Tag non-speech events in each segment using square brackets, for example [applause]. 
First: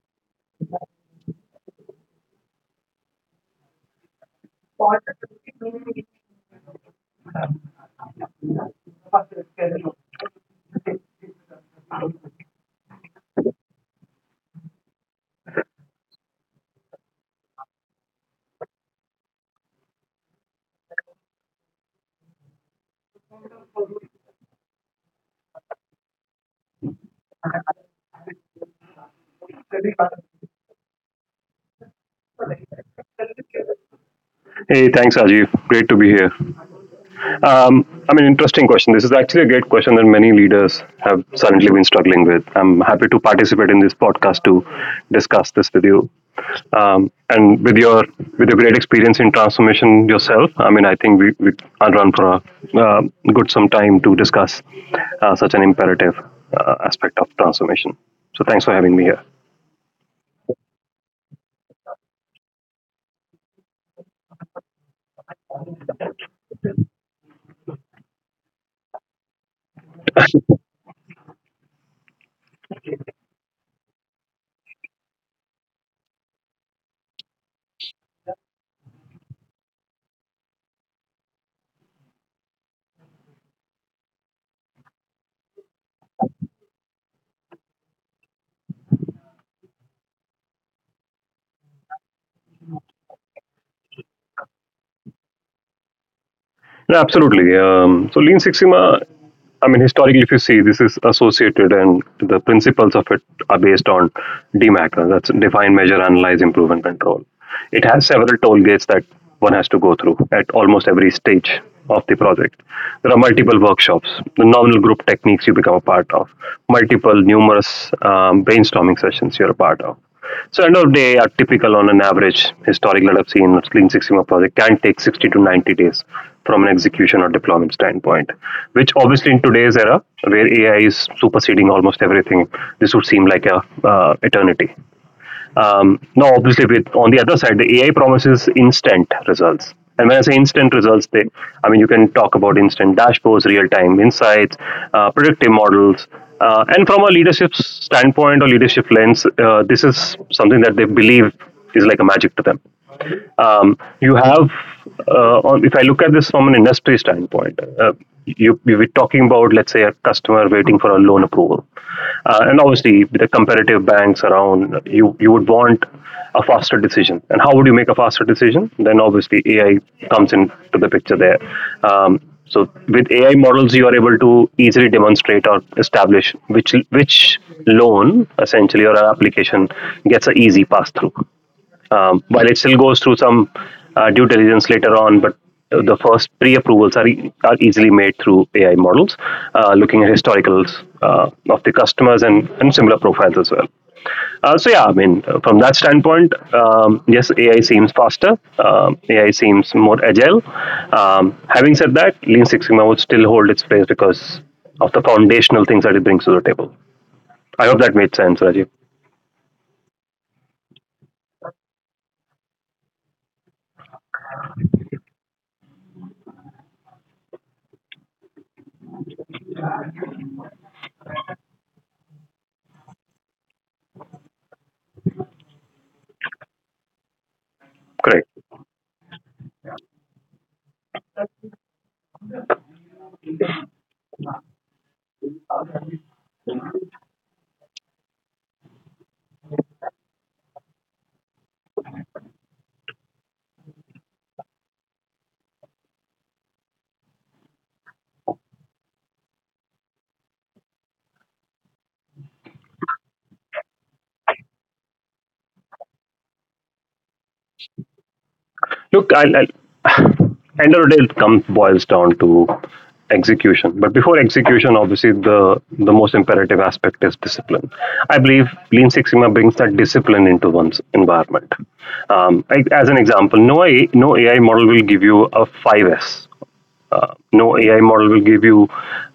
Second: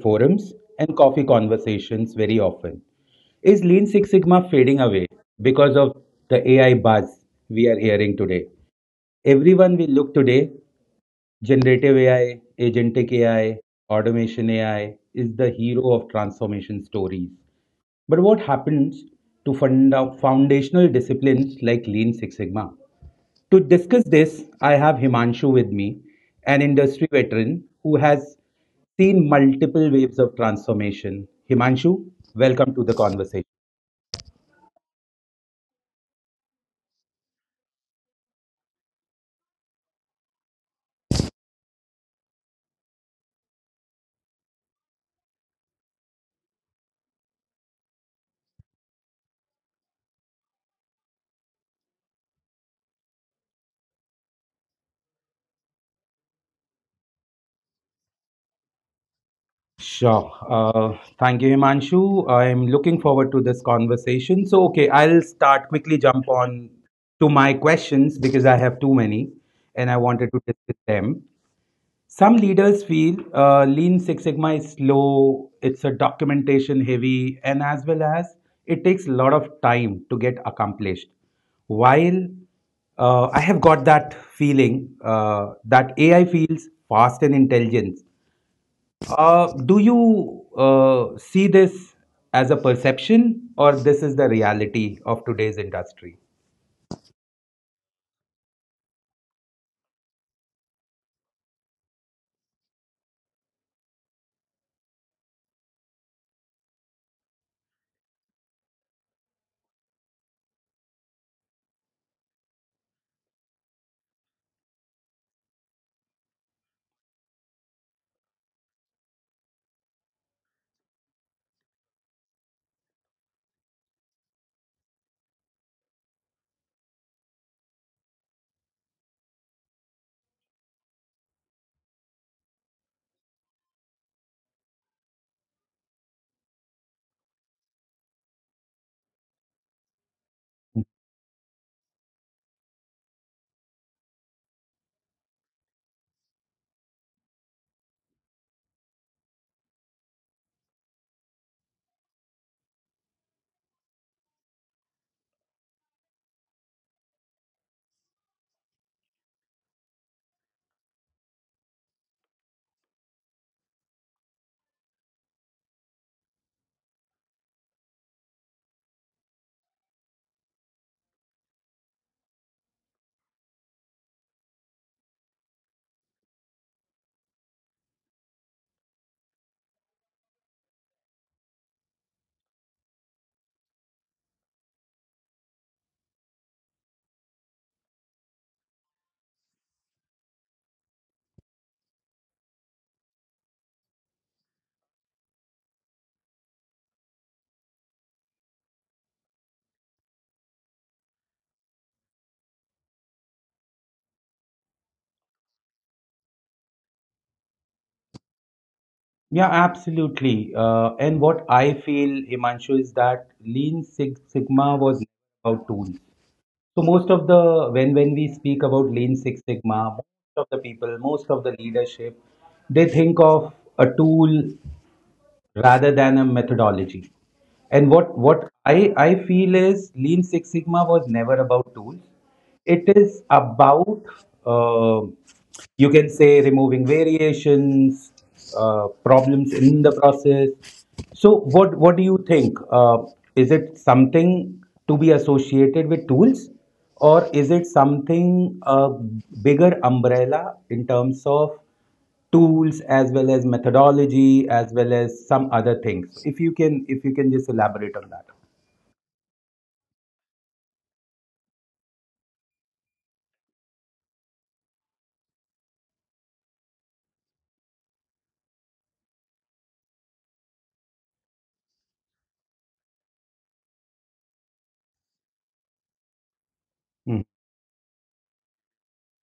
forums, and coffee conversations very often. Is Lean Six Sigma fading away because of the AI buzz we are hearing today? Everyone we look today, generative AI, agentic AI, automation AI, is the hero of transformation stories. But what happens to foundational disciplines like Lean Six Sigma? To discuss this, I have Himanshu with me, an industry veteran who has seen multiple waves of transformation. Himanshu, welcome to the conversation. Hey, thanks, Ajiv. Great to be here. I mean, interesting question. This is actually a great question that many leaders have suddenly been struggling with. I'm happy to participate in this podcast to discuss this with you. And with your great experience in transformation yourself, I mean, I think we can run for a uh, good some time to discuss such an imperative aspect of transformation. So, thanks for having me here. Sure. Thank you, Himanshu. I'm looking forward to this conversation. So, okay, I'll start quickly jump on to my questions because I have too many, and I wanted to discuss them. Some leaders feel Lean Six Sigma is slow, it's a documentation heavy, and as well as it takes a lot of time to get accomplished. While I have got that feeling that AI feels fast and intelligent. Do you see this as a perception, or this is the reality of today's industry? No, absolutely. So Lean Six Sigma, I mean, historically, if you see, this is associated, and the principles of it are based on DMAC. That's define, measure, analyze, improve, and control. It has several toll gates that one has to go through at almost every stage of the project. There are multiple workshops, the nominal group techniques you become a part of, multiple numerous brainstorming sessions you're a part of. So end of day, a typical on an average historic that I've seen Lean Six Sigma project can take 60 to 90 days from an execution or deployment standpoint, which obviously in today's era where AI is superseding almost everything, this would seem like a eternity. Now, obviously, with on the other side, the AI promises instant results. And when I say instant results, I mean you can talk about instant dashboards, real-time insights, predictive models, and from a leadership standpoint or leadership lens, this is something that they believe is like a magic to them. um, you have, if I look at this from an industry standpoint, you were talking about, let's say, a customer waiting for a loan approval. And obviously, with the competitive banks around, you would want a faster decision. And how would you make a faster decision? Then obviously, AI comes into the picture there. Um, so with AI models, you are able to easily demonstrate or establish which loan essentially or an application gets an easy pass through while it still goes through some due diligence later on, but the first pre-approvals are, are easily made through AI models, looking at historicals of the customers and similar profiles as well. Yeah, from that standpoint, yes, AI seems faster. AI seems more agile. Having said that, Lean Six Sigma would still hold its place because of the foundational things that it brings to the table. I hope that made sense, Rajiv. Yeah, absolutely. And what I feel, Himanshu, is that Lean Six Sigma was about tools. So most of the when we speak about Lean Six Sigma, most of the people, most of the leadership, they think of a tool rather than a methodology. And what Correct. I feel is Lean Six Sigma was never about tools. It is about, uh, you can say, removing variations, problems in the process. So, what do you think? Is it something to be associated with tools, or is it something a bigger umbrella in terms of tools as well as methodology as well as some other things, if you can just elaborate on that. Look, I'll [sighs] end of the day, it comes boils down to execution. But before execution, obviously, the most imperative aspect is discipline. I believe Lean Six Sigma brings that discipline into one's environment. As an example, no AI model will give you a five S. Mm-hmm. no AI model will give you,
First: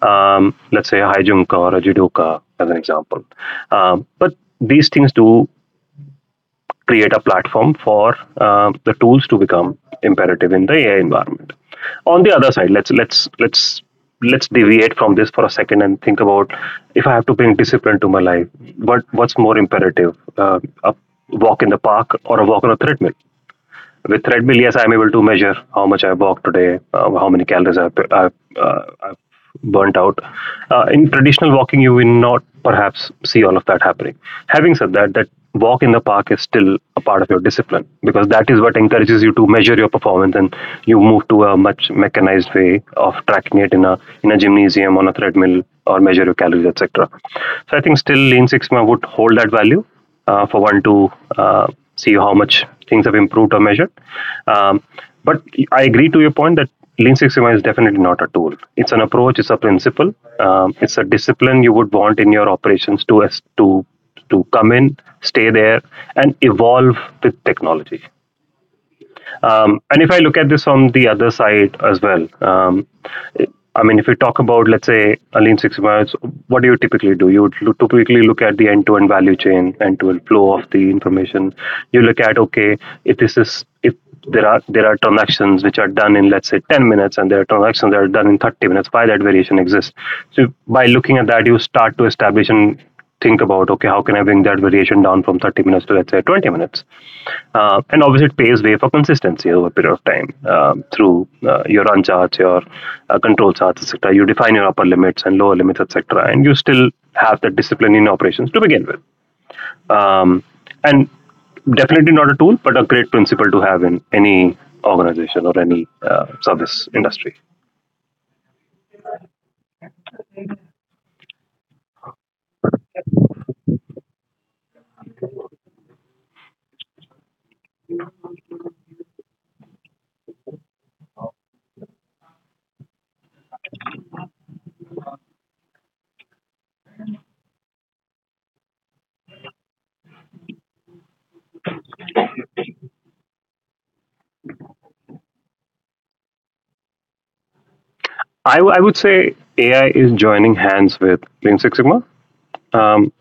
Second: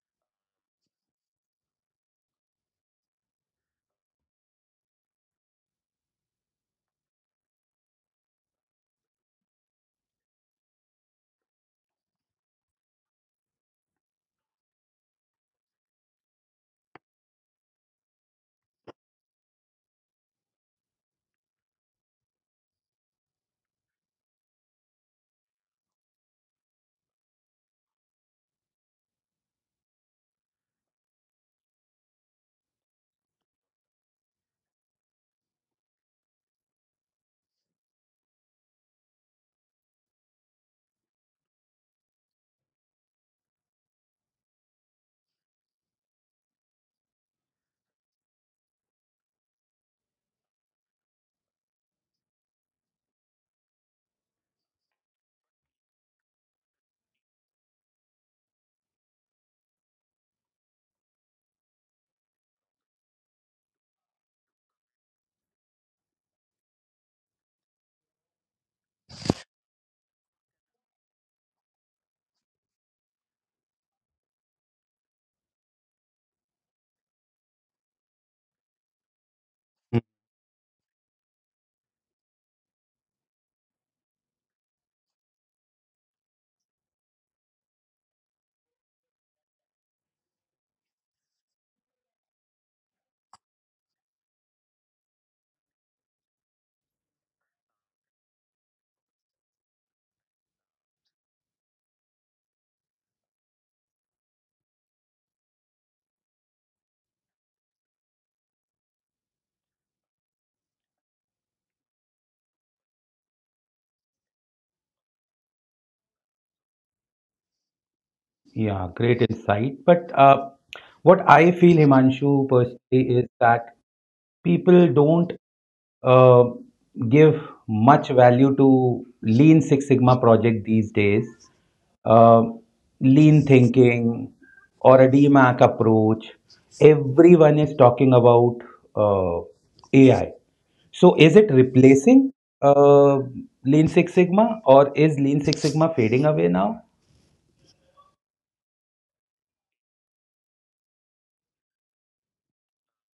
let's say, a high jump or a judoka, as an example. But these things do create a platform for the tools to become imperative in the AI environment. On the other side, let's deviate from this for a second and think about if I have to bring discipline to my life, what's more imperative, a walk in the park or a walk on a treadmill? With treadmill, yes, I'm able to measure how much I walked today, uh, how many calories I've burnt out. In traditional walking, you will not perhaps see all of that happening. Having said that, that walk in the park is still a part of your discipline because that is what encourages you to measure your performance and you move to a much mechanized way of tracking it in a gymnasium on a treadmill or measure your calories etc. So I think still Lean Six Sigma would hold that value for one to uh, see how much things have improved or measured. Um, but I agree to your point that Lean Six Sigma is definitely not a tool. It's an approach. It's a principle. It's a discipline you would want in your operations to to come in, stay there, and evolve with technology. And if I look at this from the other side as well, I mean, if you talk about, let's say, a lean six sigma, what do you typically do? You would typically look at the end-to-end value chain, end-to-end flow of the information. You look at, okay, if this is if there are transactions which are done in let's say 10 minutes and there are transactions that are done in 30 minutes. Why that variation exists? So by looking at that you start to establish an think about, okay, how can I bring that variation down from 30 minutes to let's say 20 minutes. And obviously it paves way for consistency over a period of time, through your run charts, your control charts etc. You define your upper limits and lower limits etc. and you still have the discipline in operations to begin with. Um, and definitely not a tool but a great principle to have in any organization or any service industry. Yeah, great insight. But what I feel, Himanshu, personally, is that people don't uh, give much value to Lean Six Sigma project these days. Uh, lean thinking or a DMAC approach. Everyone is talking about uh, AI. So is it replacing uh, Lean Six Sigma, or is Lean Six Sigma fading away now? I would say AI is joining hands with Lean Six Sigma. Um,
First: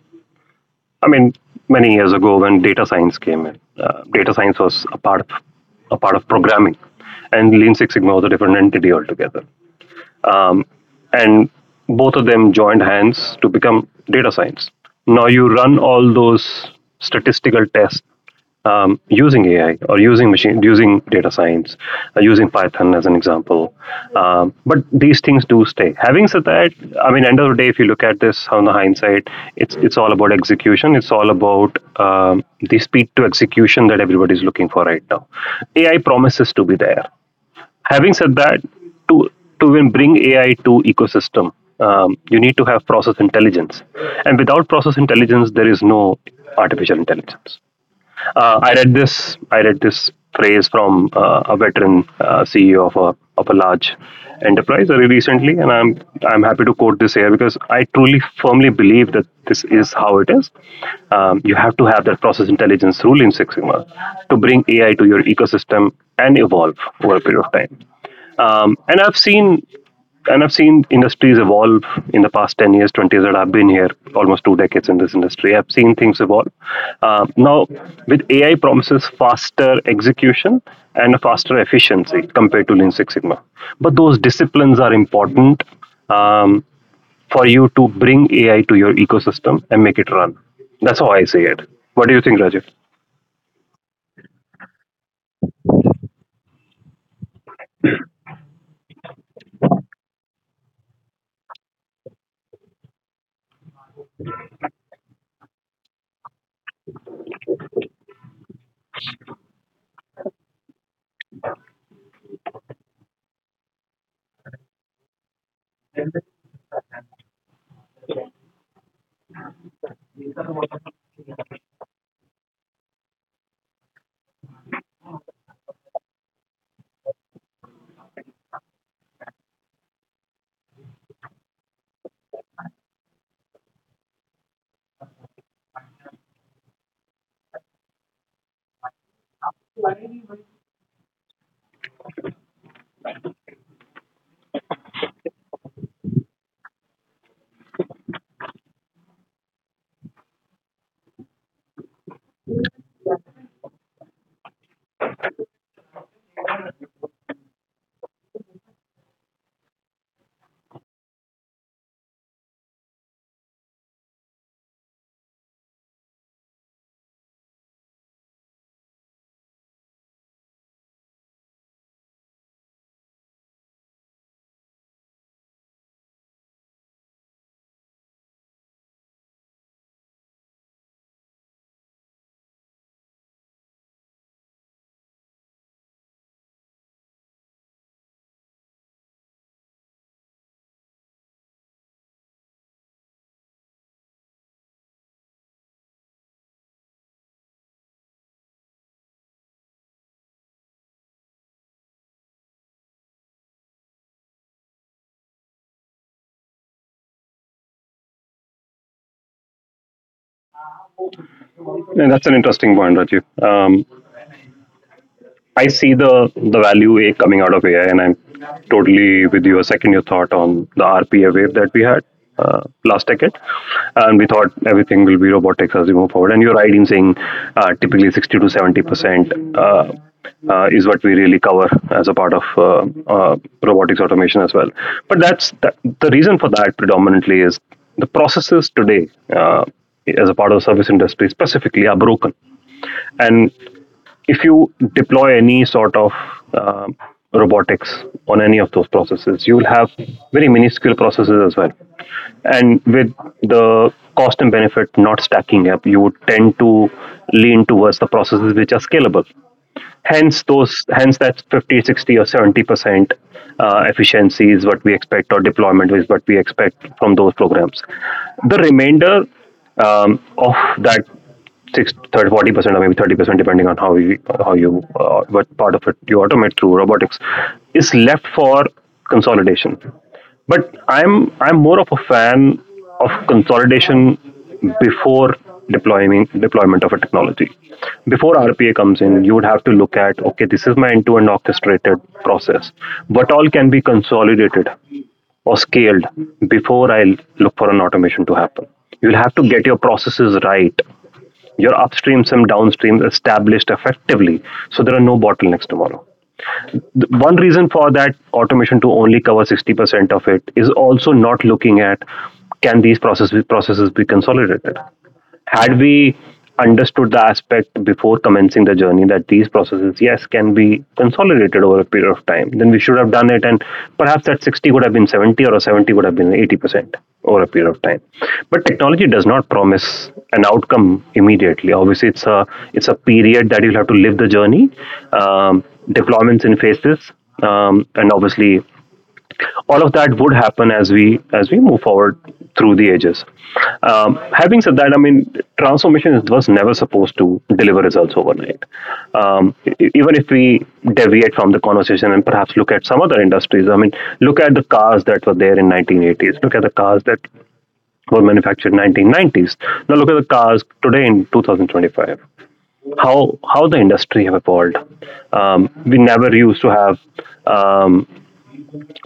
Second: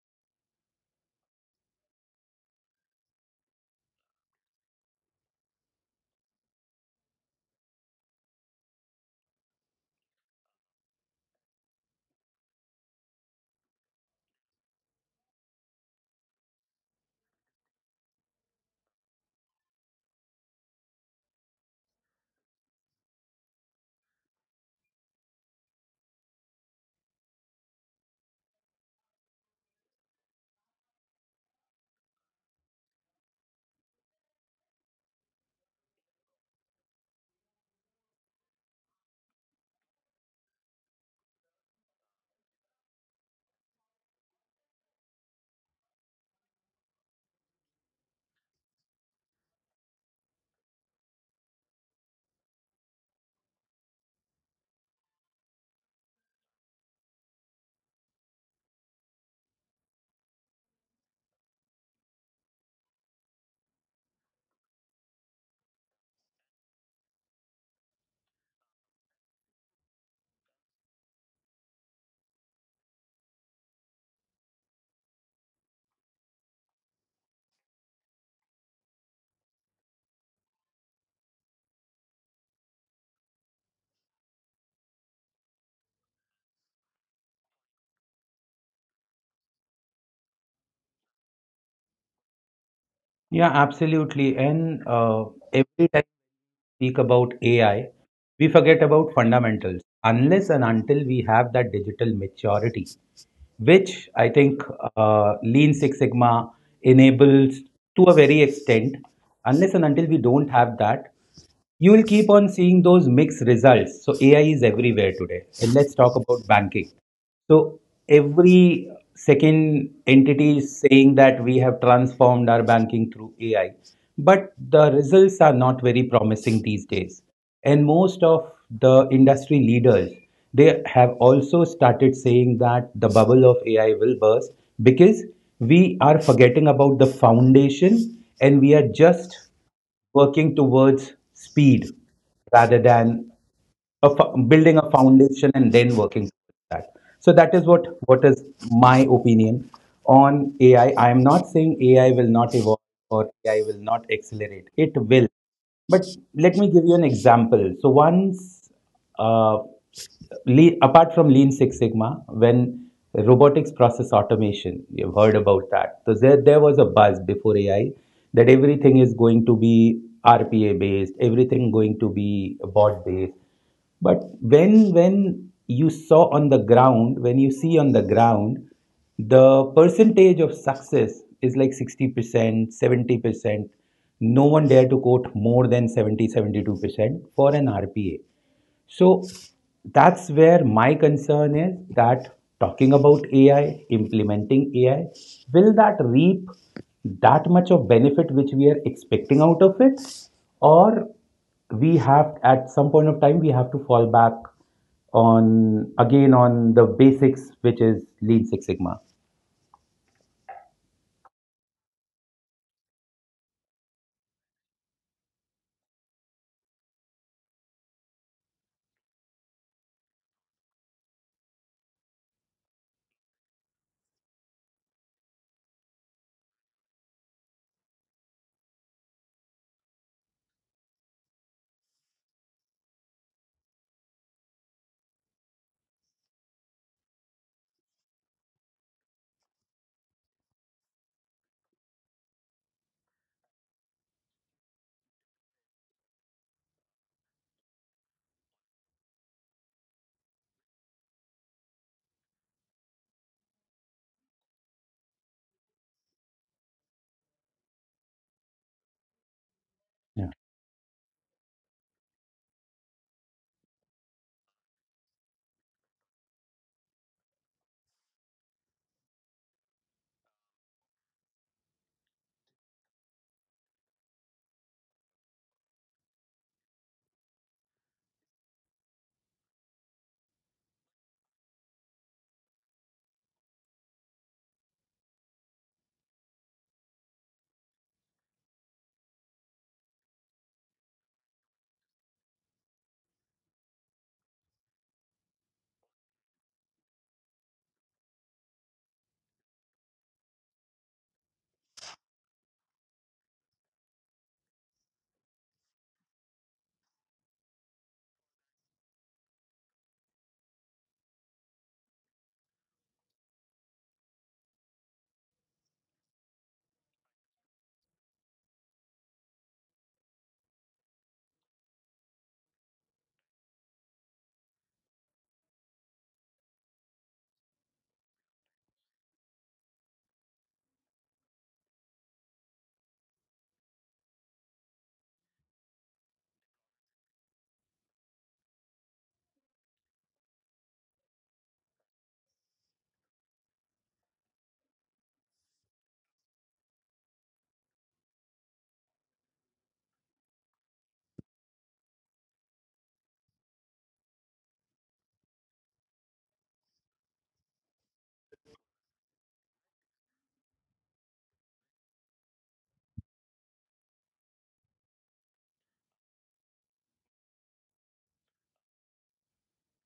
I mean, many years ago when data science came in, data science was a part of programming, and Lean Six Sigma was a different entity altogether, um, and both of them joined hands to become data science. Now you run all those statistical tests using AI or using machine, using data science, using Python as an example. But these things do stay. Having said that, I mean, end of the day, if you look at this on the hindsight, it's all about execution. It's all about the speed to execution that everybody's looking for right now. AI promises to be there. Having said that, to to even bring AI to ecosystem, you need to have process intelligence, and without process intelligence there is no artificial intelligence. I read this phrase from a veteran CEO of a large enterprise very recently, and I'm happy to quote this here because I truly firmly believe that this is how it is. You have to have that process intelligence rule in Six Sigma to bring AI to your ecosystem and evolve over a period of time. Um, and I've seen and I've seen industries evolve in the past 10 years, 20 years that I've been here, almost two decades in this industry. I've seen things evolve. Now, with AI promises faster execution and a faster efficiency compared to Lean Six Sigma. But those disciplines are important, um, for you to bring AI to your ecosystem and make it run. That's how I see it. What do you think, Rajiv? Yeah, absolutely. And every time we speak about AI, we forget about fundamentals. Unless and until we have that digital maturity, which I think Lean Six Sigma enables to a very extent. Unless and until we don't have that, you will keep on seeing those mixed results. So AI is everywhere today. And let's talk about banking. So every second entity is saying that we have transformed our banking through AI, but the results are not very promising these days, and most of the industry leaders, they have also started saying that the bubble of AI will burst because we are forgetting about the foundation and we are just working towards speed rather than building a foundation and then working towards that. So that is what is my opinion on AI. I am not saying AI will not evolve or AI will not accelerate. It will. But let me give you an example. So once, uh, apart from Lean Six Sigma, when robotics process automation, you've heard about that. So there was a buzz before AI that everything is going to be RPA based, everything going to be bot based. But when you saw on the ground, when you see on the ground, the percentage of success is like 60% 70%. No one dare to quote more than 70, 72% for an RPA. So that's where my concern is that talking about AI, implementing AI, will that reap that much of benefit which we are expecting out of it? Or we have, at some point of time, we have to fall back on, again, on the basics, which is Lean Six Sigma. And that's an interesting point, Rajiv. I see the value a coming out of AI, and I'm totally with you. A second your thought on the RPA wave that we had last decade, and we thought everything will be robotics as we move forward. And you're right in saying typically 60 to 70% uh, is what we really cover as a part of uh, robotics automation as well. But the reason for that predominantly is the processes today. Uh, as a part of the service industry specifically are broken, and if you deploy any sort of uh, robotics on any of those processes, you will have very minuscule processes as well. And with the cost and benefit not stacking up, you would tend to lean towards the processes which are scalable. Hence, those hence that 50, 60, or 70% efficiency is what we expect, or deployment is what we expect from those programs. The remainder of that six, 40% or maybe 30%, depending on how you what part of it you automate through robotics, is left for consolidation. But I'm more of a fan of consolidation before deploying deployment of a technology. Before RPA comes in, you would have to look at okay, this is my end-to-end orchestrated process. What all can be consolidated or scaled before I look for an automation to happen. You'll have to get your processes right, your upstreams and downstreams established effectively, so there are no bottlenecks tomorrow. One reason for that automation to only cover 60% of it is also not looking at can these processes be consolidated. Had we understood the aspect before commencing the journey that these processes yes can be consolidated over a period of time, then we should have done it, and perhaps that 60 would have been 70, or a 70 would have been 80% over a period of time. But technology does not promise an outcome immediately. Obviously, it's a period that you'll have to live the journey, um, deployments in phases, and obviously all of that would happen as we move forward through the ages. Having said that, I mean, was never supposed to deliver results overnight. Even if we deviate from the conversation and perhaps look at some other industries, I mean, look at the cars that were there in 1980s. Look at the cars that were manufactured in 1990s. Now look at the cars today in 2025. How how the industry have evolved. We never used to have um,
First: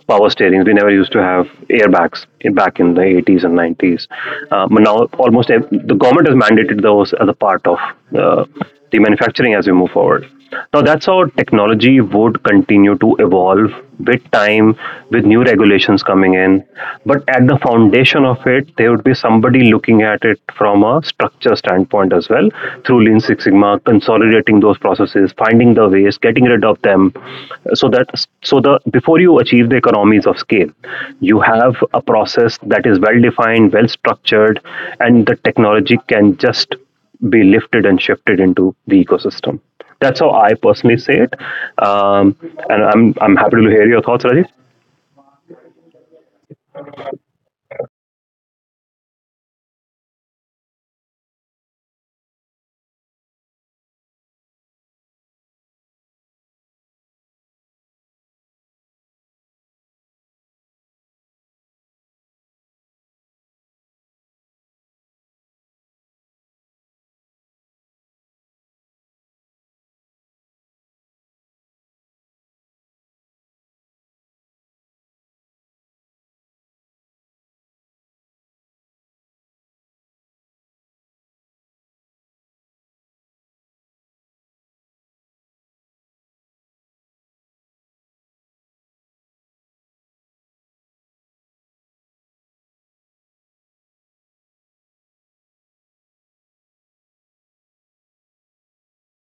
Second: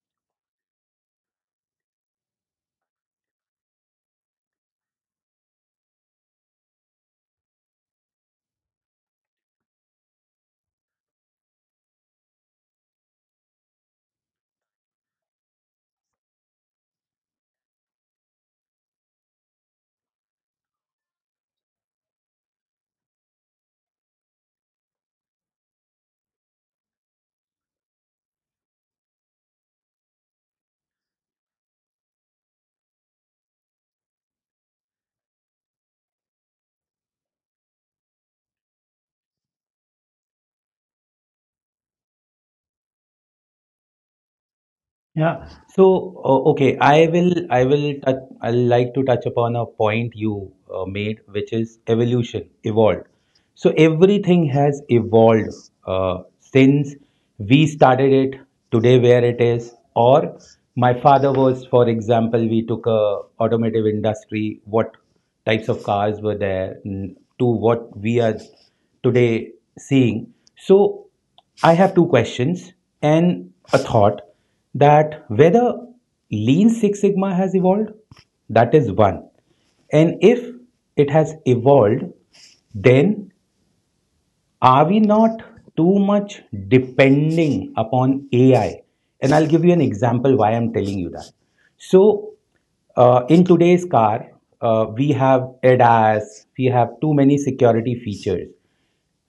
power steerings. We never used to have airbags in, back in the 80s and 90s. But now, the government has mandated those as a part of uh, the manufacturing as we move forward. Now, that's how technology would continue to evolve with time, with new regulations coming in. But at the foundation of it, there would be somebody looking at it from a structure standpoint as well, through Lean Six Sigma, consolidating those processes, finding the ways, getting rid of them, so that so the before you achieve the economies of scale, you have a process that is well defined, well structured, and the technology can just be lifted and shifted into the ecosystem. That's how I personally say it, um, and I'm happy to hear your thoughts, Rajiv. Yeah. So, okay, I like to touch upon a point you made, which is evolution, evolved. So everything has evolved since we started it today where it is, or my father was, for example, we took a automotive industry, what types of cars were there, to what we are today seeing. So I have two questions and a thought, that whether Lean Six Sigma has evolved, that is one. And if it has evolved, then are we not too much depending upon AI? And I'll give you an example why I'm telling you that. So, in today's car, we have ADAS, we have too many security features.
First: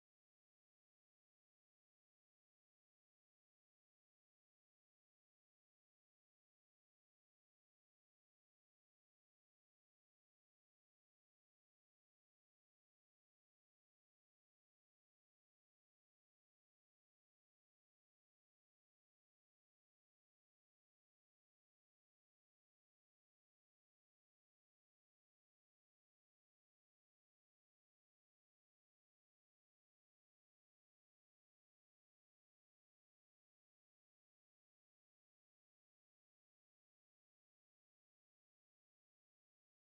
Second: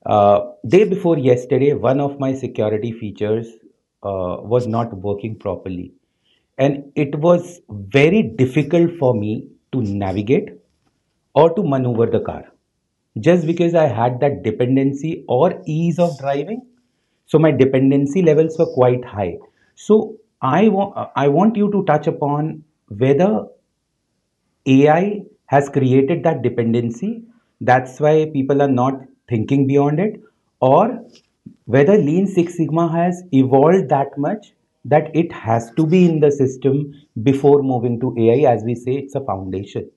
Day before yesterday, one of my security features was not working properly. And it was very difficult for me to navigate or to maneuver the car just because I had that dependency or ease of driving. So my dependency levels were quite high. So I want you to touch upon whether AI has created that dependency. That's why people are not thinking beyond it, or whether Lean Six Sigma has evolved that much that it has to be in the system before moving to AI. As we say, it's a foundation.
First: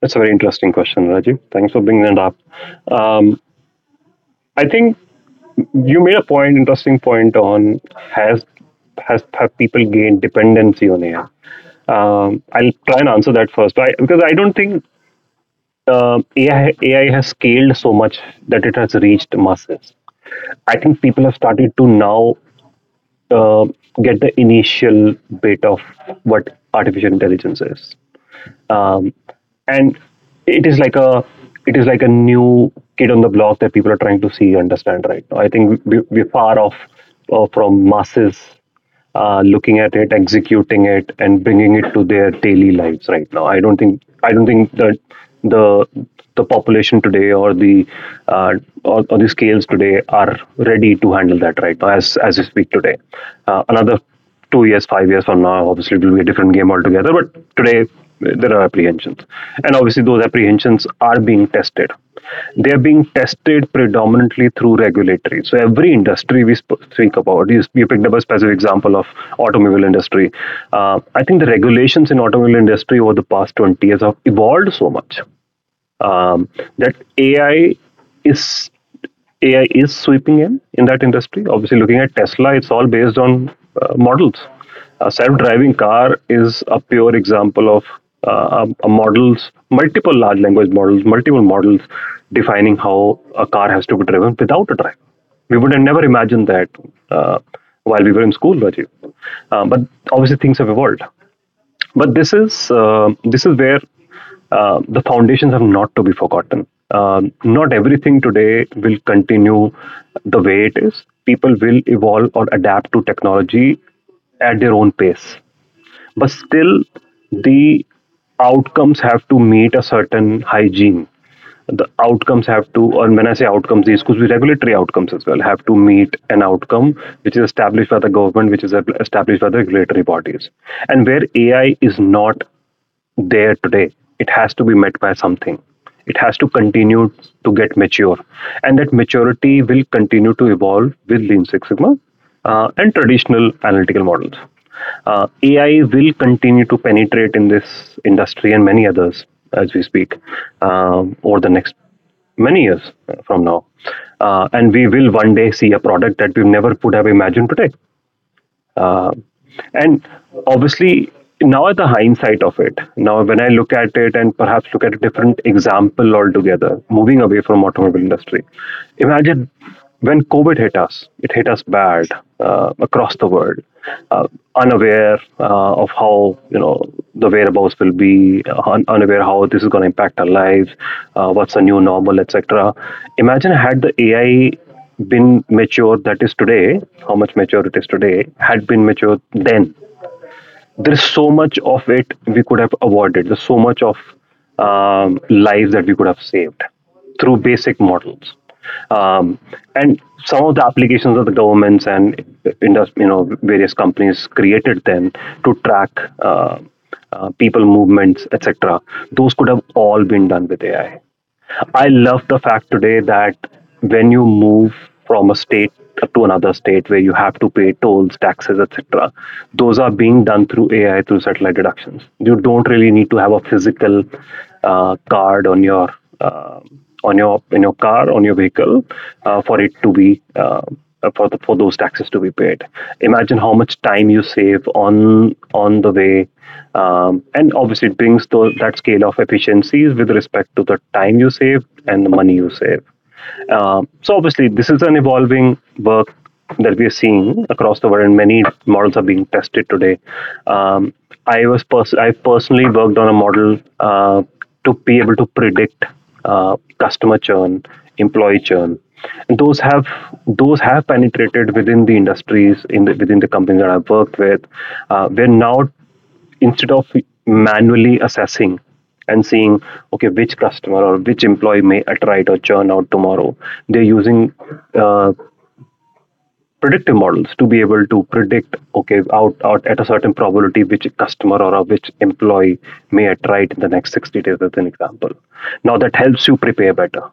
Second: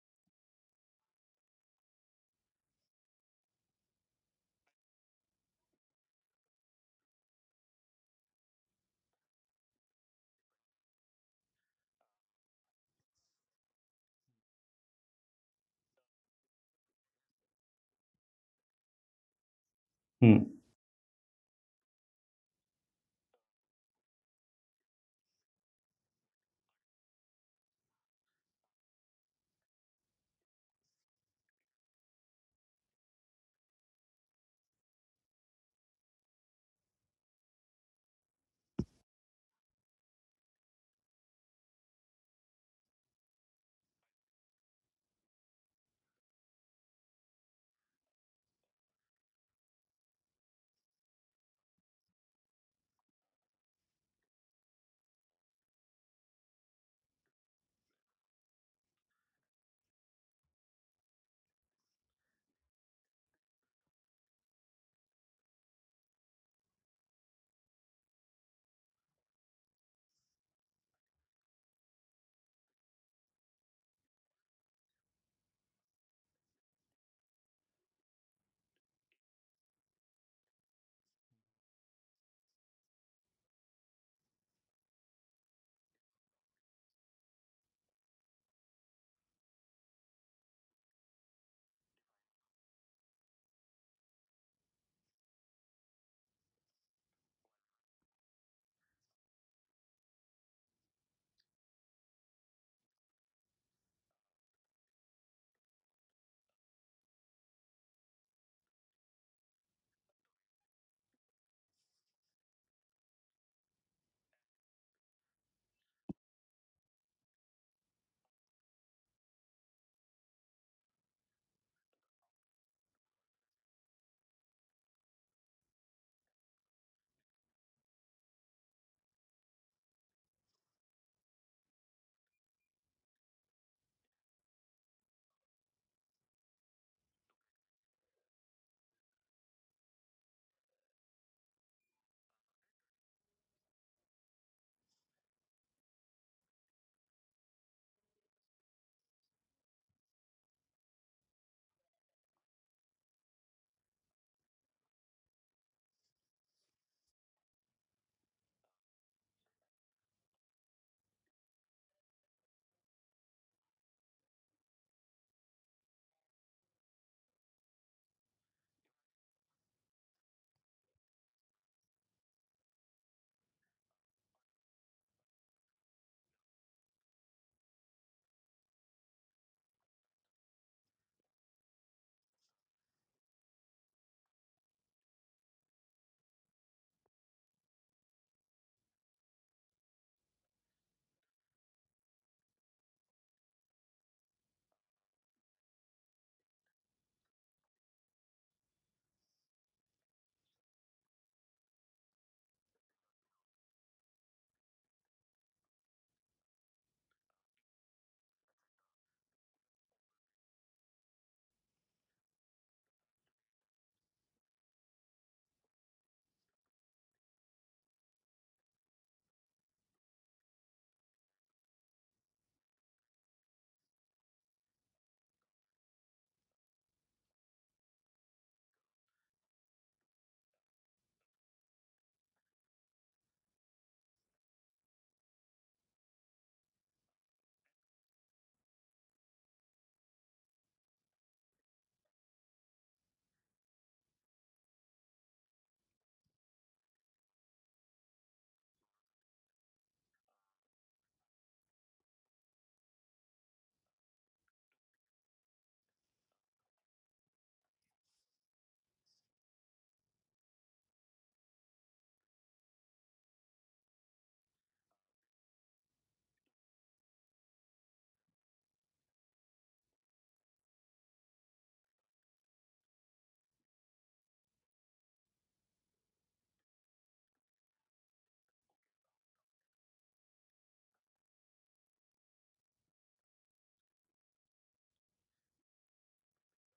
That's a very interesting question, Rajiv. Thanks for bringing that up. Um, I think you made a point, interesting point on has has have people gained dependency on AI? I'll try and answer that first, I, because I don't think AI has scaled so much that it has reached masses. Hmm. I think people have started to now uh, get the initial bit of what artificial intelligence is, um, and it is like a it is like a new kid on the block that people are trying to see understand right now. I think we're far off from masses looking at it, executing it, and bringing it to their daily lives right now. I don't think that the the population today or the uh, or, the scales today are ready to handle that right now, as we speak today. Another 2 years, 5 years from now, obviously it will be a different game altogether. But today, there are apprehensions, and obviously those apprehensions are being tested. They are being tested predominantly through regulatory. So every industry we speak about, you picked up a specific example of automobile industry. I think the regulations in automobile industry over the past 20 years have evolved so much, um, that AI is AI is sweeping in that industry. Obviously, looking at Tesla, it's all based on models. A self-driving car is a pure example of a models, multiple large language models, multiple models defining how a car has to be driven without a driver. We would have never imagined that uh, while we were in school, Rajiv. But obviously, things have evolved. But this is where the foundations have not to be forgotten. Not everything today will continue the way it is. People will evolve or adapt to technology at their own pace, but still, the outcomes have to meet a certain hygiene. The outcomes have to, and when I say outcomes, these could be regulatory outcomes as well, have to meet an outcome which is established by the government, which is established by the regulatory bodies. And where AI is not there today, it has to be met by something. It has to continue to get mature, and that maturity will continue to evolve with Lean Six Sigma, and traditional analytical models. AI will continue to penetrate in this industry and many others as we speak, over the next many years from now. And we will one day see a product that we've never could have imagined today. um, and obviously, now at the hindsight of it, now when I look at it and perhaps look at a different example altogether, moving away from automobile industry, imagine when COVID hit us, it hit us bad across the world, uh, unaware of how, you know, the whereabouts will be, unaware how this is going to impact our lives, what's the new normal, etc. Imagine had the AI been mature that is today, how much mature it is today, had been mature then, there is so much of it we could have avoided. There's so much of lives that we could have saved through basic models. Um, and some of the applications that the governments and industry, you know, various companies created then to track uh, people movements, etc. Those could have all been done with AI. I love the fact today that when you move from a state to another state where you have to pay tolls, taxes, etc., those are being done through AI, through satellite deductions. You don't really need to have a physical card on your uh, in your car, on your vehicle, for it to be. For for those taxes to be paid. Imagine how much time you save on the way, and obviously it brings that scale of efficiencies with respect to the time you save and the money you save. So obviously this is an evolving work that we are seeing across the world, and many models are being tested today. Um, I personally worked on a model to be able to predict customer churn, employee churn, and those have penetrated within the industries in within the companies that I've worked with. We're now, instead of manually assessing and seeing okay, which customer or which employee may attrite or churn out tomorrow, they're using uh, predictive models to be able to predict okay, out at a certain probability which customer or which employee may attract in the next 60 days as an example. Now that helps you prepare better,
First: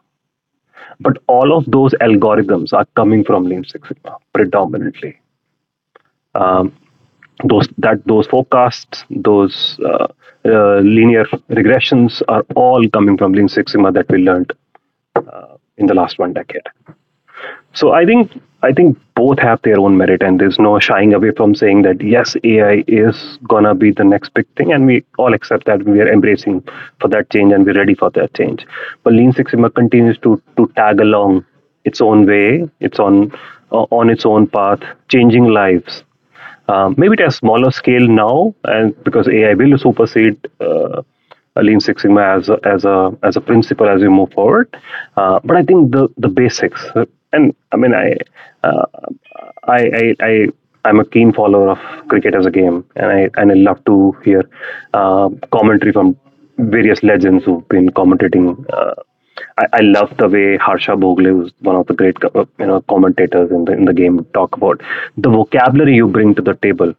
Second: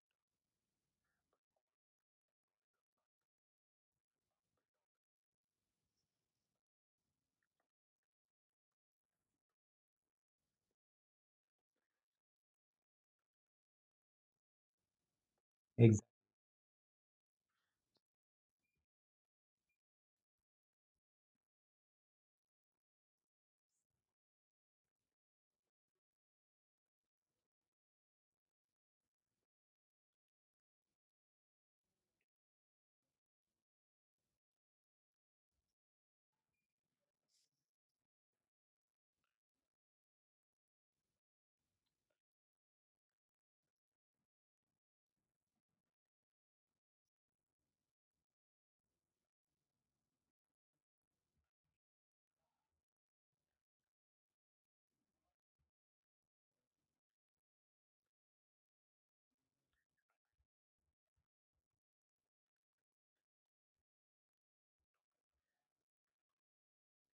but all of those algorithms are coming from Lean Six Sigma predominantly. um, those, that those forecasts, those linear regressions are all coming from Lean Six Sigma that we learned in the Exactly. last one decade. So I think both have their own merit, and there's no shying away from saying that yes, AI is gonna be the next big thing, and we all accept that we are embracing for that change and we're ready for that change. But Lean Six Sigma continues to tag along its own way, its on its own path, changing lives, maybe at a smaller scale now, and because AI will supersede Lean Six Sigma as a principle as we move forward. But I think the basics, and I mean uh, I I'm a keen follower of cricket as a game, and I love to hear commentary from various legends who've been commentating. Uh, I love the way Harsha Bhogle, who's one of the great you know commentators in the game, talk about the vocabulary you bring to the table,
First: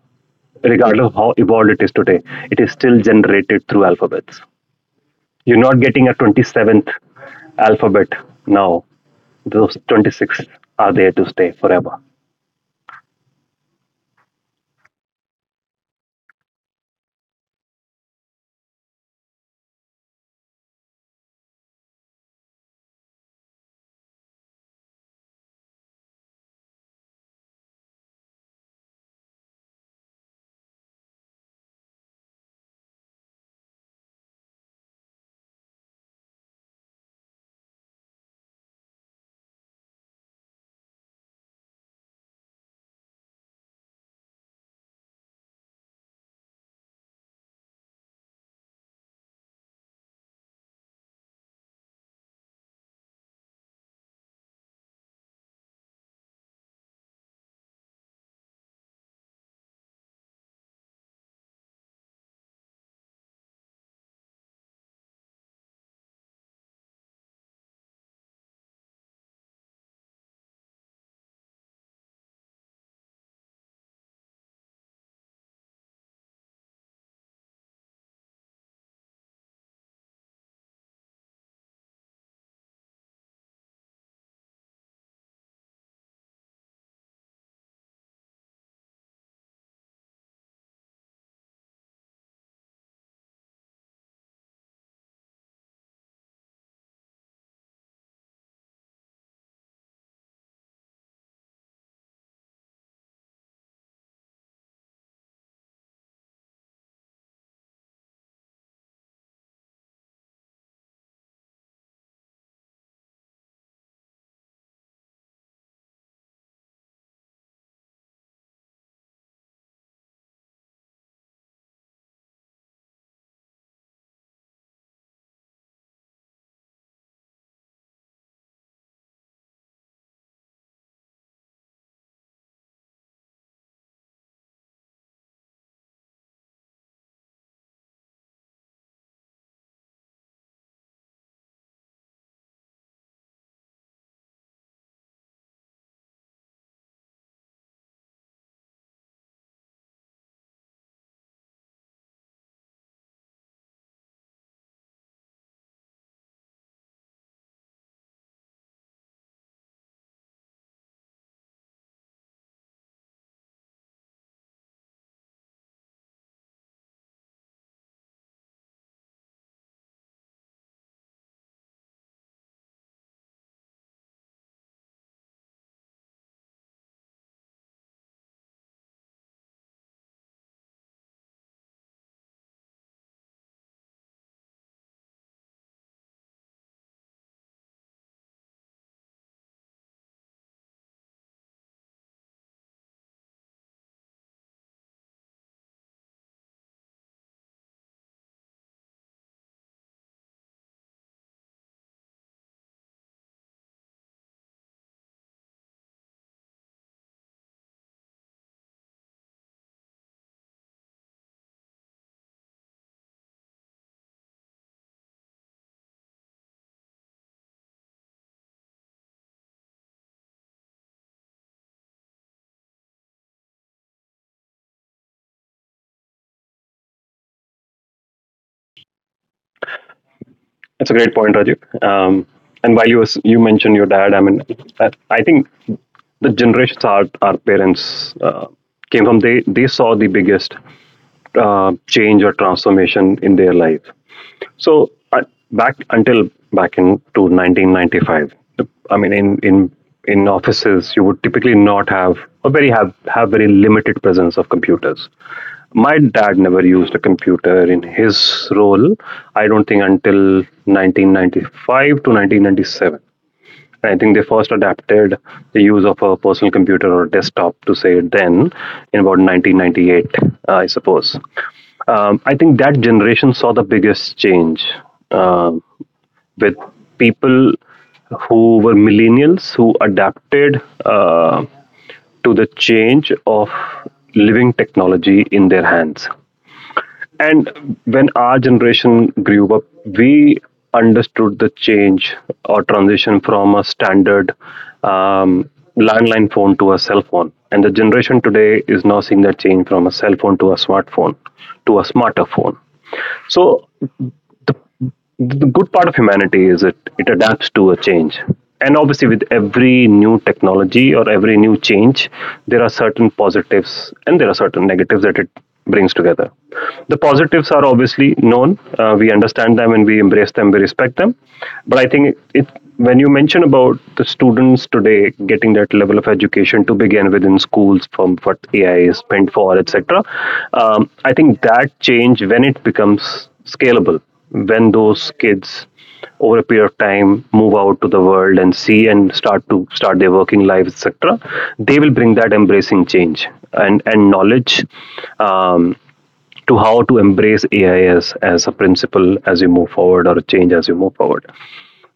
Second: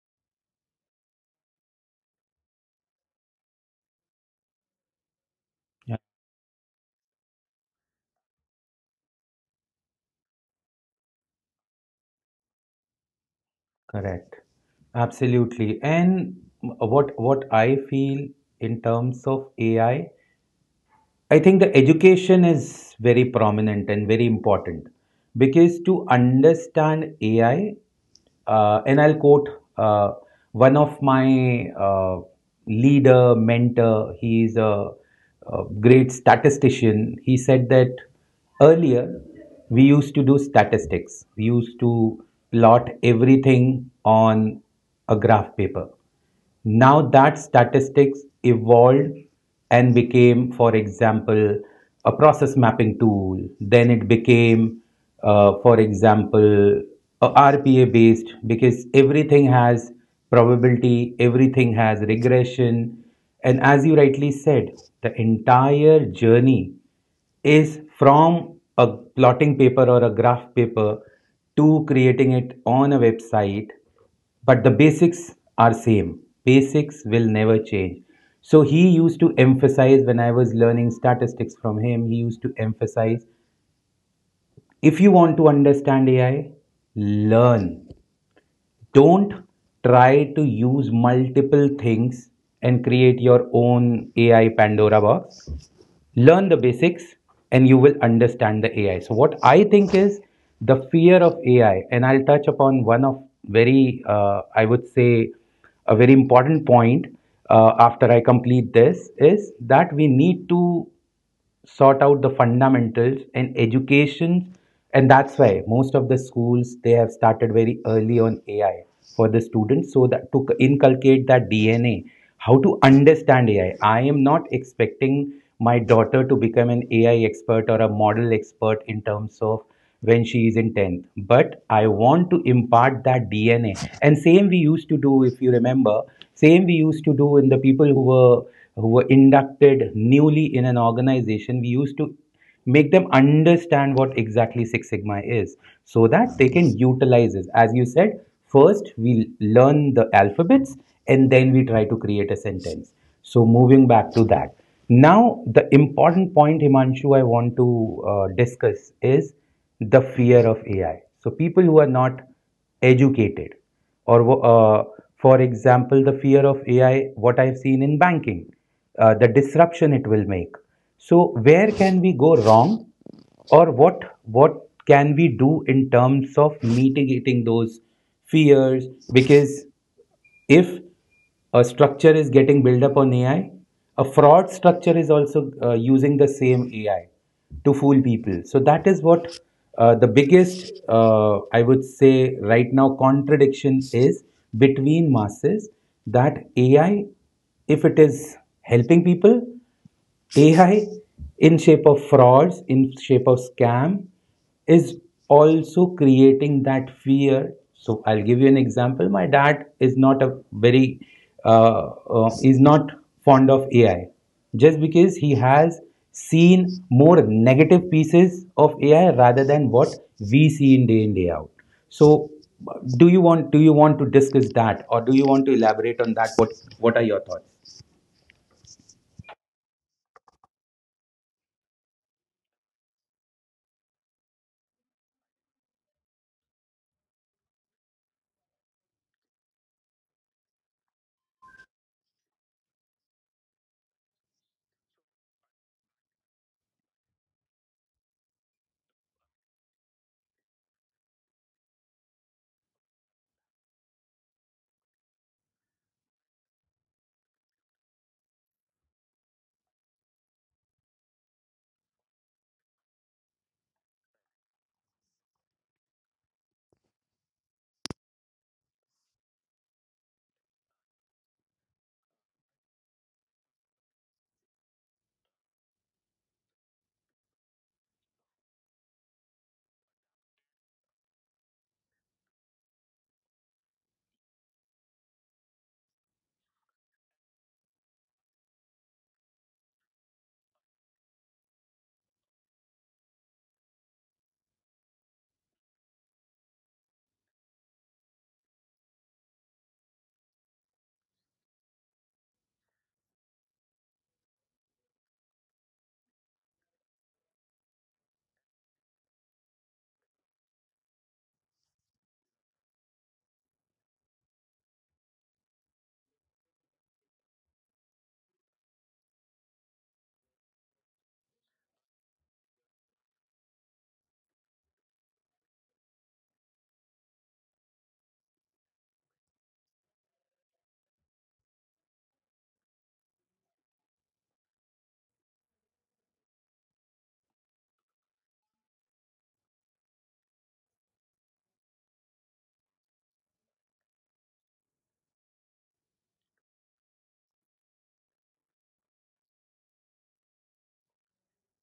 regardless of how evolved it is today. It is still generated through alphabets. You're not getting a 27th alphabet now. Those 26 are there to stay forever. Correct. Absolutely. And what I feel in terms of AI, I think the education is very prominent and very important, because to understand AI, and I'll quote uh, one of my leader, mentor. He is a great statistician. He said that earlier we used to do statistics, we used to plot everything on a graph paper. Now that statistics evolved and became, for example, a process mapping tool, then it became, for example, a RPA based, because everything has probability, everything has regression. And as you rightly said, the entire journey is from a plotting paper or a graph paper to creating it on a website. But the basics are same. Basics will never change. So he used to emphasize, when I was learning statistics from him, he used to emphasize, if you want to understand AI, learn. Don't try to use multiple things and create your own AI pandora box. Learn the basics, and you will understand the AI. So what I think is the fear of AI, and I'll touch upon one of very, I would say, a very important point after I complete this, is that we need to sort out the fundamentals and education. And that's why most of the schools, they have started very early on AI for the students, so that to inculcate that DNA, how to understand AI. I am not expecting my daughter to become an AI expert or a model expert in terms of when she is in 10th, but I want to impart that DNA. And same we used to do, if you remember, same we used to do in the people who were inducted newly in an organization. We used to make them understand what exactly Six Sigma is, so that they can utilize it. As you said, first we learn the alphabets, and then we try to create a sentence. So moving back to that, now the important point, Himanshu, I want to discuss is the fear of AI. So people who are not educated, or for example, the fear of AI, what I've seen in banking, the disruption it will make. So where can we go wrong, or what can we do in terms of mitigating those fears? Because if a structure is getting built up on AI, a fraud structure is also using the same AI to fool people. So that is what the biggest, I would say, right now contradiction is between masses, that AI, if it is helping people, AI in shape of frauds, in shape of scam, is also creating that fear. So I'll give you an example. My dad is not a very is not fond of AI, just because he has seen more negative pieces of AI rather than what we see in day out. So do you want to discuss that, or do you want to elaborate on that? What are your thoughts? That's a great point, Rajiv. And while you you mentioned your dad, I mean, I think the generations our parents uh, came from, they saw the biggest change or transformation in their life. So back until back in to 1995, I mean, in offices, you would typically not have or very have very limited presence of computers. My dad never used a computer in his role. I don't think until 1995 to 1997. I think they first adapted the use of a personal computer or desktop to say then in about 1998, I suppose. I think that generation saw the biggest change uh, with people who were millennials who adapted to the change of living technology in their hands. And when our generation grew up, we understood the change or transition from a standard um, landline phone to a cell phone. And the generation today is now seeing that change from a cell phone to a smartphone to a smarter phone. So the good part of humanity is it adapts to a change, and obviously with every new technology or every new change there are certain positives and there are certain negatives that it brings together. The positives are obviously known. We understand them and we embrace them, we respect them. But I think it when you mention about the students today getting that level of education to begin with in schools from what ai is meant for etc. I think that change, when it becomes scalable, when those kids over a period of time move out to the world and see and start to start their working lives etc, they will bring that embracing change and knowledge, um, to how to embrace ai as a principle as you move forward, or a change as you move forward.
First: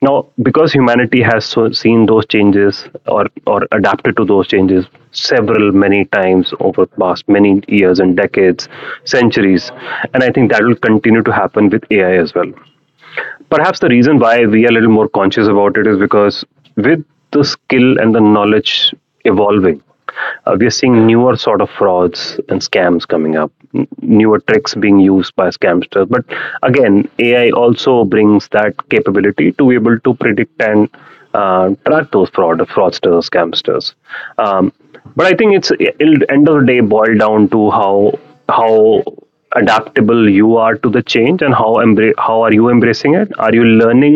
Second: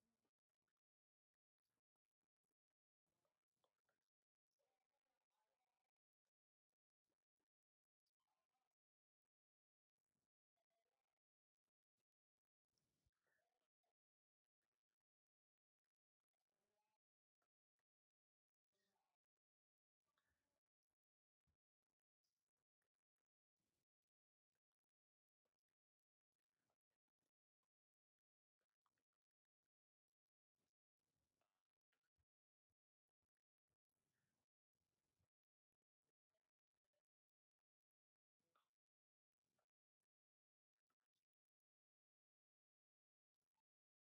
Now because humanity has so seen those changes, or adapted to those changes several many times over past many years and decades, centuries, and I think that will continue to happen with ai as well. Perhaps the reason why we are a little more conscious about it is because with the skill and the knowledge evolving, we are seeing newer sort of frauds and scams coming up, newer tricks being used by scamsters. But again, AI also brings that capability to be able to predict and track those fraudsters, scamsters. Um, but I think it'll end of the day boil down to how how adaptable you are to the change, and how how are you embracing it. Are you learning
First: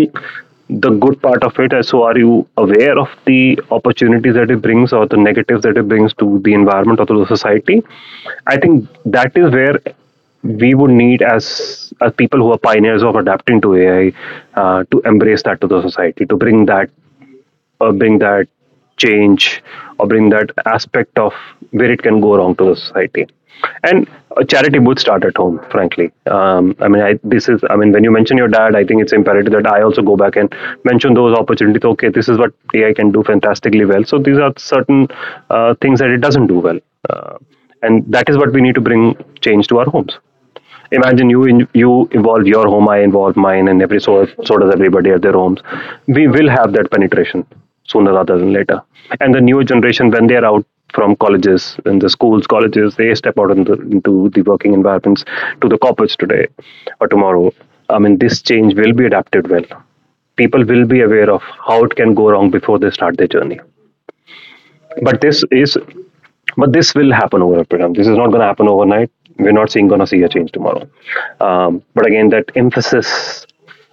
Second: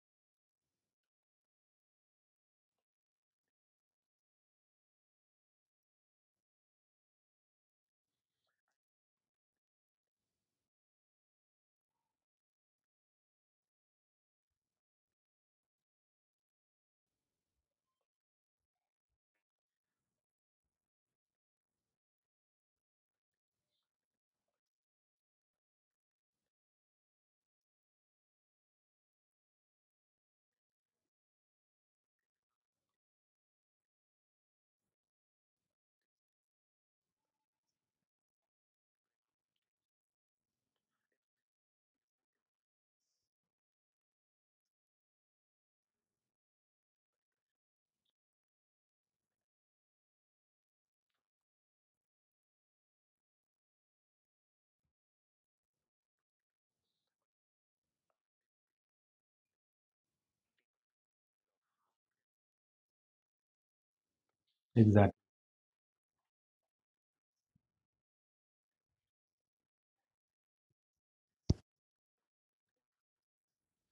the good part of it, and so are you aware of the opportunities that it brings or the negatives that it brings to the environment or to the society? I think that is where we would need, as people who are pioneers of adapting to ai, to embrace that to the society, to bring that or bring that change, or bring that aspect of where it can go wrong to the society. And a charity booth start at home frankly. I mean, this is, I mean, when you mention your dad, I think it's imperative that I also go back and mention those opportunities. Okay, this is what ai can do fantastically well, so these are certain things that it doesn't do well. uh, and that is what we need to bring change to our homes. Imagine you involve your home, I involve mine, and every so does everybody at their homes. We will have that penetration sooner rather than later. And the newer generation, when they're out from colleges and the schools colleges, they step out into the working environments, to the corporates today or tomorrow, I mean, this change will be adapted well. People will be aware of how it can go wrong before they start their journey. Exactly. But this is, but this will happen over a period of time. This is not going to happen overnight. We're not seeing going to see a change tomorrow. But again, that emphasis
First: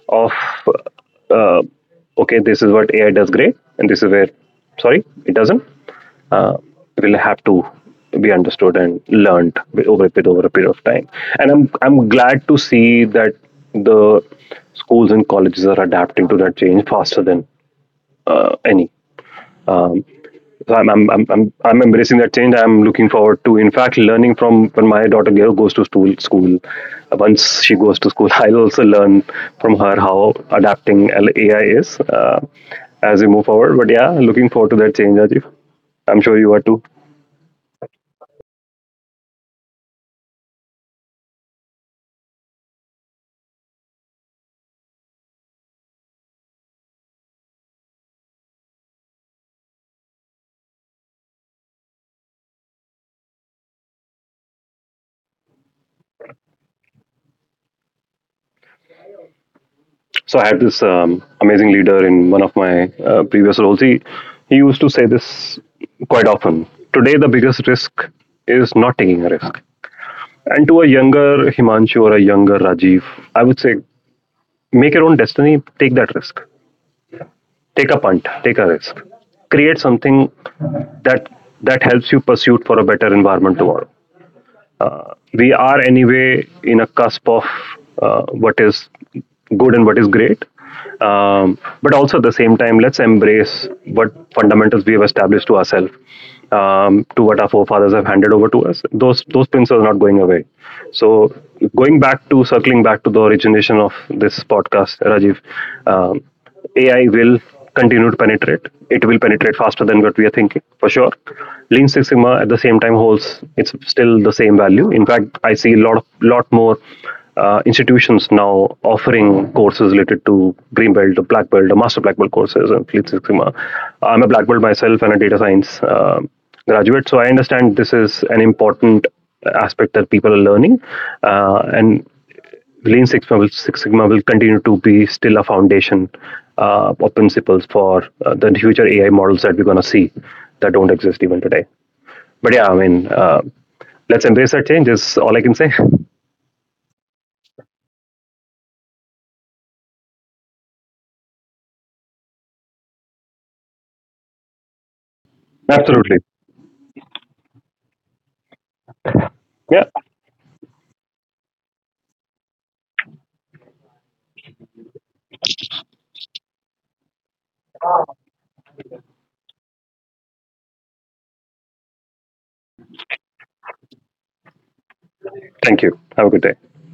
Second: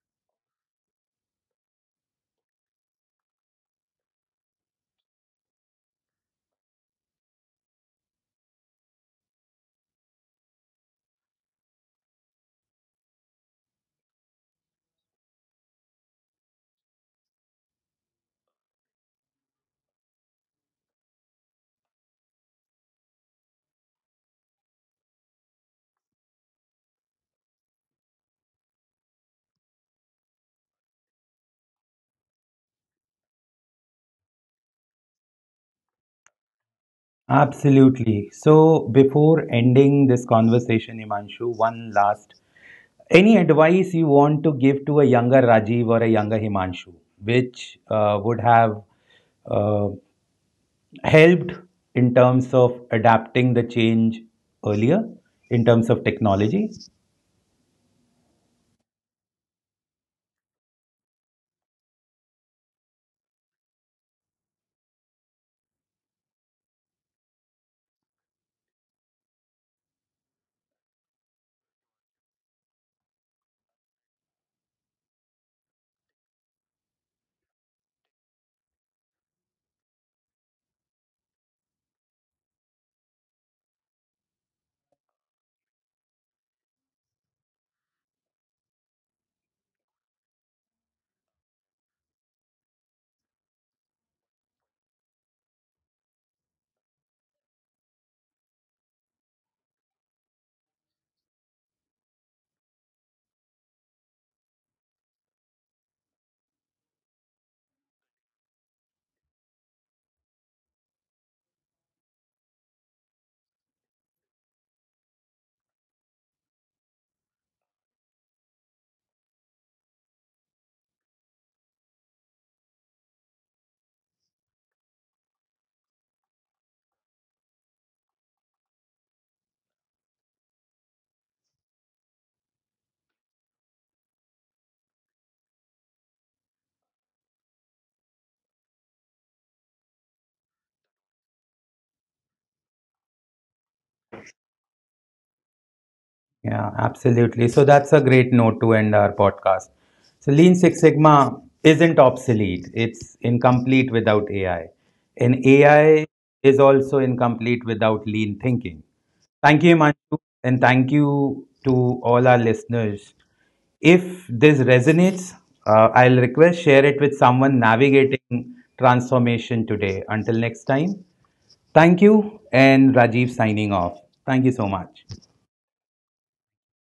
of uh, okay, this is what AI does great, and this is where, sorry, it doesn't, uh, will have to be understood and learned over a period of time. And I'm glad to see that the schools and colleges are adapting to that change faster than any. So I'm embracing that change. I'm looking forward to, in fact, learning from when my daughter goes to School, once she goes to school, [laughs] I'll also learn from her how adapting AI is, as we move forward. But yeah, looking forward to that change, Rajiv. I'm sure you are too. Absolutely. So, before ending this conversation, Himanshu, one last any advice you want to give to a younger Rajiv or a younger Himanshu, which would have uh, helped in terms of adapting the change earlier in terms of technology? So I had this amazing leader in one of my previous roles. He used to say this quite often. Today, the biggest risk is not taking a risk. And to a younger Himanshu or a younger Rajiv, I would say, make your own destiny, take that risk, take a punt, take a risk, create something that helps you pursue for a better environment tomorrow. We are anyway in a cusp of what is good and what is great. But also at the same time, let's embrace what fundamentals we have established to ourselves, to what our forefathers have handed over to us. Those principles are not going away. So, going back to circling back to the origination of this podcast, rajiv, um, AI will continue to penetrate. It will penetrate faster than what we are thinking, for sure. Lean Six Sigma at the same time holds, it's still the same value. In fact, I see a lot more institutions now offering courses related to green belt, the black belt, the master black belt courses, and Lean Six Sigma. I'm a black belt myself and a data science graduate, so I understand this is an important aspect that people are learning, and Lean Six Six Sigma will continue to be still a foundation of principles for the future AI models that we're going to see that don't exist even today. But yeah, I mean, let's embrace that change is all I can say. Yeah, absolutely. So that's a great note to end our podcast. So Lean Six Sigma isn't obsolete, it's incomplete without AI. And [laughs] AI Absolutely. is also incomplete without lean thinking. Thank you, Yeah. Himanshu, and thank you to all our listeners. If this resonates, I'll request share it with someone navigating transformation today. Until next time, thank you, and Rajiv signing off. Thank you so much. Thank you. Have a good day.